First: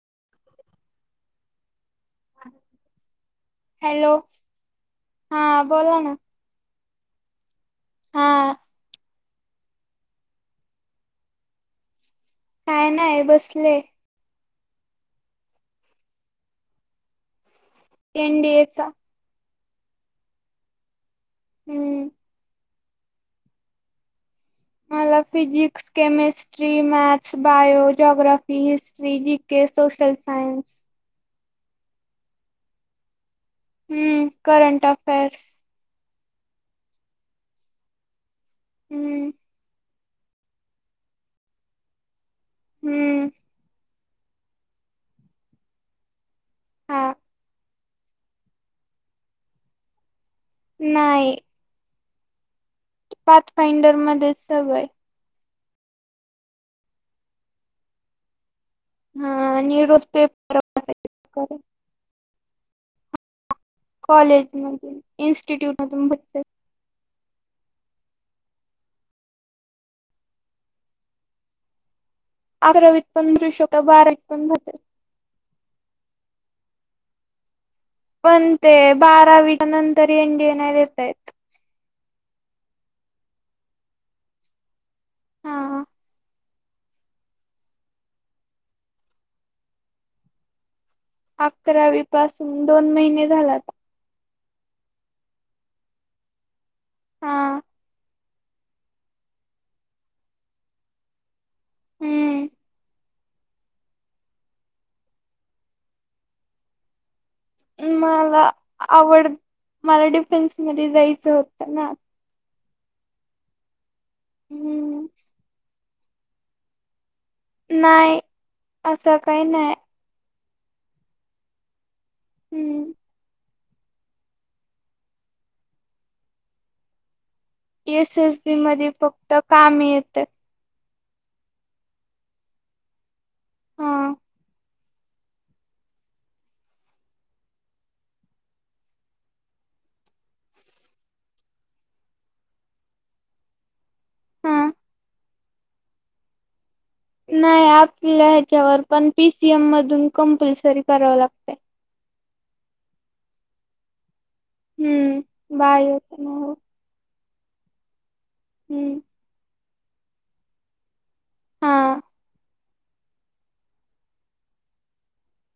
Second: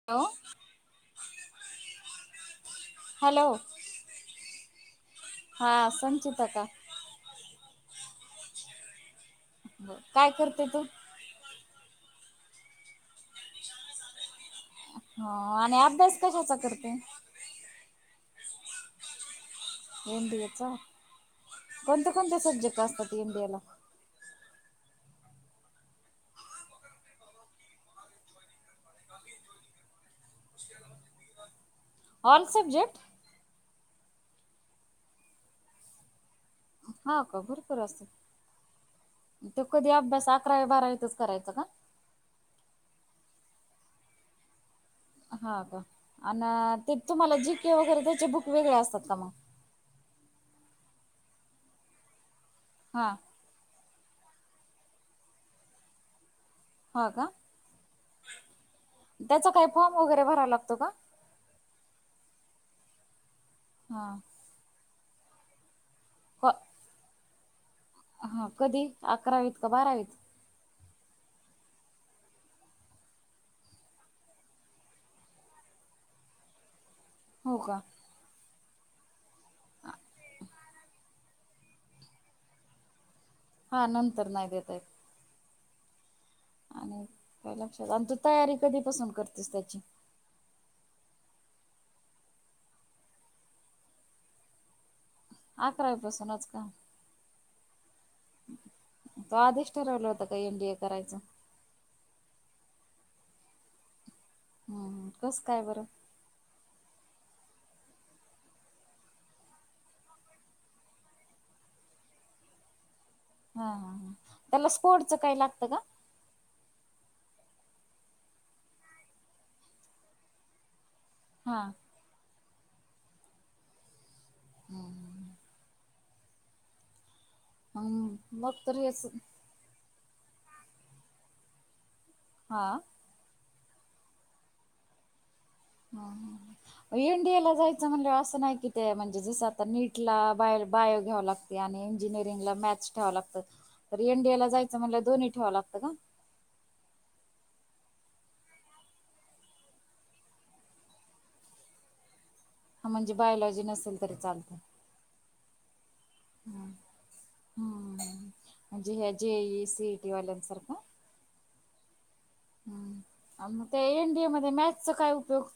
अ... hello hello हा बोला ना संचिता का?? हा... बर काय करते तू? काय नाही बसले. हा आणि अभ्यास कशाचा करते?? एनडीएचा. एनडिएचा हम्म कोणते कोणते सब्जेक्ट असतात एनडीएला?? मला physics chemistry, maths, bio, geography, history, G K, social science. All subject?? हम्म करंट अफेर्स. हा का भरपूर असते हम्म त्यो कधी अभ्यास अकरा बारावीतच करायचा का?? हम्म... हा का आन ते हा तुम्हाला जी केे वगैरे त्याचे बुक वेगळे असतात का मंग?? नाही. हा पाथ फाइंडर मध्ये सगय हा का हा त्याचा काय आणि फॉर्म रोज वगैरे भरावा पेपर लागतो का? हा कॉलेज मधून इन्स्टिट्यूट मधून. क हा कधी अकरावीत का बारावीत? अकरावीत पण भरू शकतो, बारावीत पण भरू शकतो. हो का पण ते बारावी नंतर एंडि येन नाही देता येत. हा नंतर नाही देता येत. हाहा आणि काय लक्षात आणि तू तयारी कधीपासून करतेस त्याची? अकरावी पासून दोन महिने झाल आता. अकरावीपसूनच का? हां तु आधीच ठरवला होता का एनडीए करायचा? हम्म हम् कस काय बरं? मला आवड मला डिफेन्स मध्ये जायचं होतं ना. हा ह ह त्याला हम्म स्पोर्टच काही लागतं का? नाही. असं काही नाही. हा हम्म हम. हम्म, एस एस मग व्ही तर मधी हेच फक्त काम येतं. हा. हा. हा, हा, हा. एन डी एला जायचं म्हणल्यावर असं नाही कि, ते म्हणजे जसं आता, नीटला बाय, बायो घ्याव लागत. आणि इंजिनिअरिंग ला मॅथ्स ठेवां लागतं. तर एन डी ए ला हा जायचं म्हणल्यावर, दोन्ही ठेवावं लागतं का? नाही आपल्या ह्याच्यावर. पण पी सी एम मधून कंपल्सरी करावं लागतय. हा, म्हणजे बायोलॉजी नसेल तरी चालत. हम्म. बायो. हम्म. म्हणजे हम्म ह J E, C E T वाल्यांसारखं. हां. हम्म. आ मग ते एन डी ए मध्ये मॅथ्स चा काय उपयोग?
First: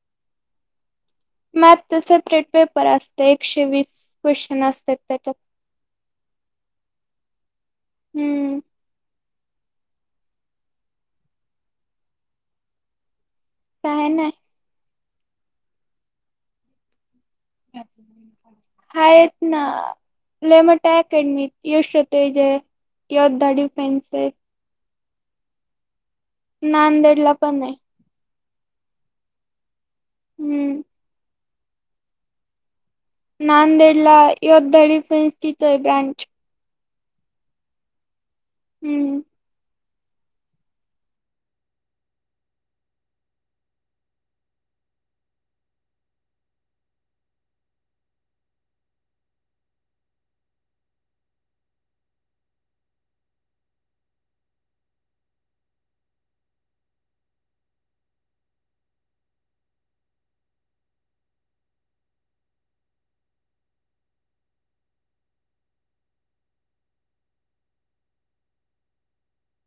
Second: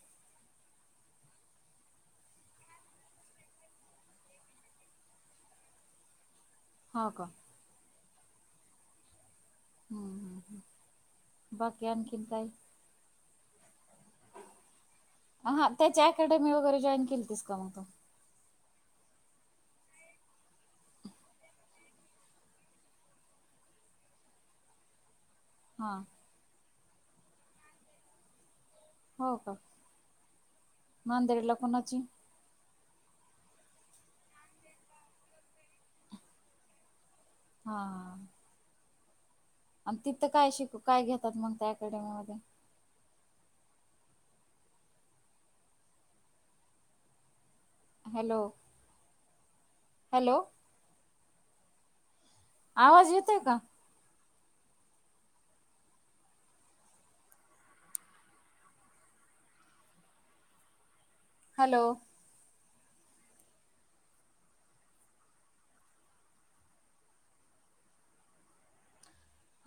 मॅथच सेपरेट पेपर असते. एकशे वीस क्वेश्चन असत्यात, त्याच्यात. हा, का? हम्म. हम्, ह्, ह. बाकी, आणखीन काय? काय नाही. अ हा, त्याची अकॅडमी वगैरे जॉईन केलतीस का, मग तू? आहेत ना. लयमठ्या अकॅडमीयत की. यशोतेजय, योद्धा डिफेन्सी. हां. नांदेडला पण आहे. हो का? हम्म. नांदेडला कुणाची? नांदेडला योद्धा डीफेन्सची तिथ ब्रांच. हा. हम्म. अन् तिथं काय शिक, काय घेतात मग त्या अकॅडमीमध्ये? Hello, hello. आवाज येतोय का? हॅलो.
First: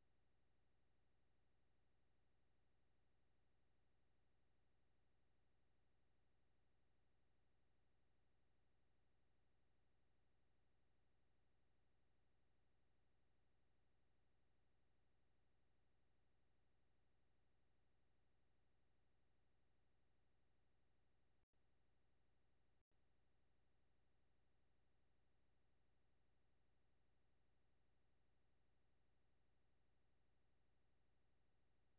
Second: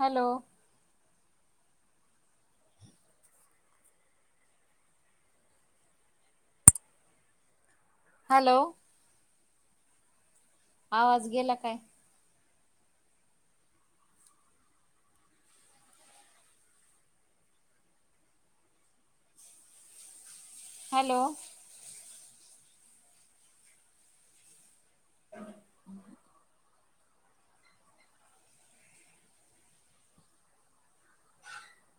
हॅलो. हॅलो. आवाज गेला काय? हॅलो. [inaudible] [inaudible]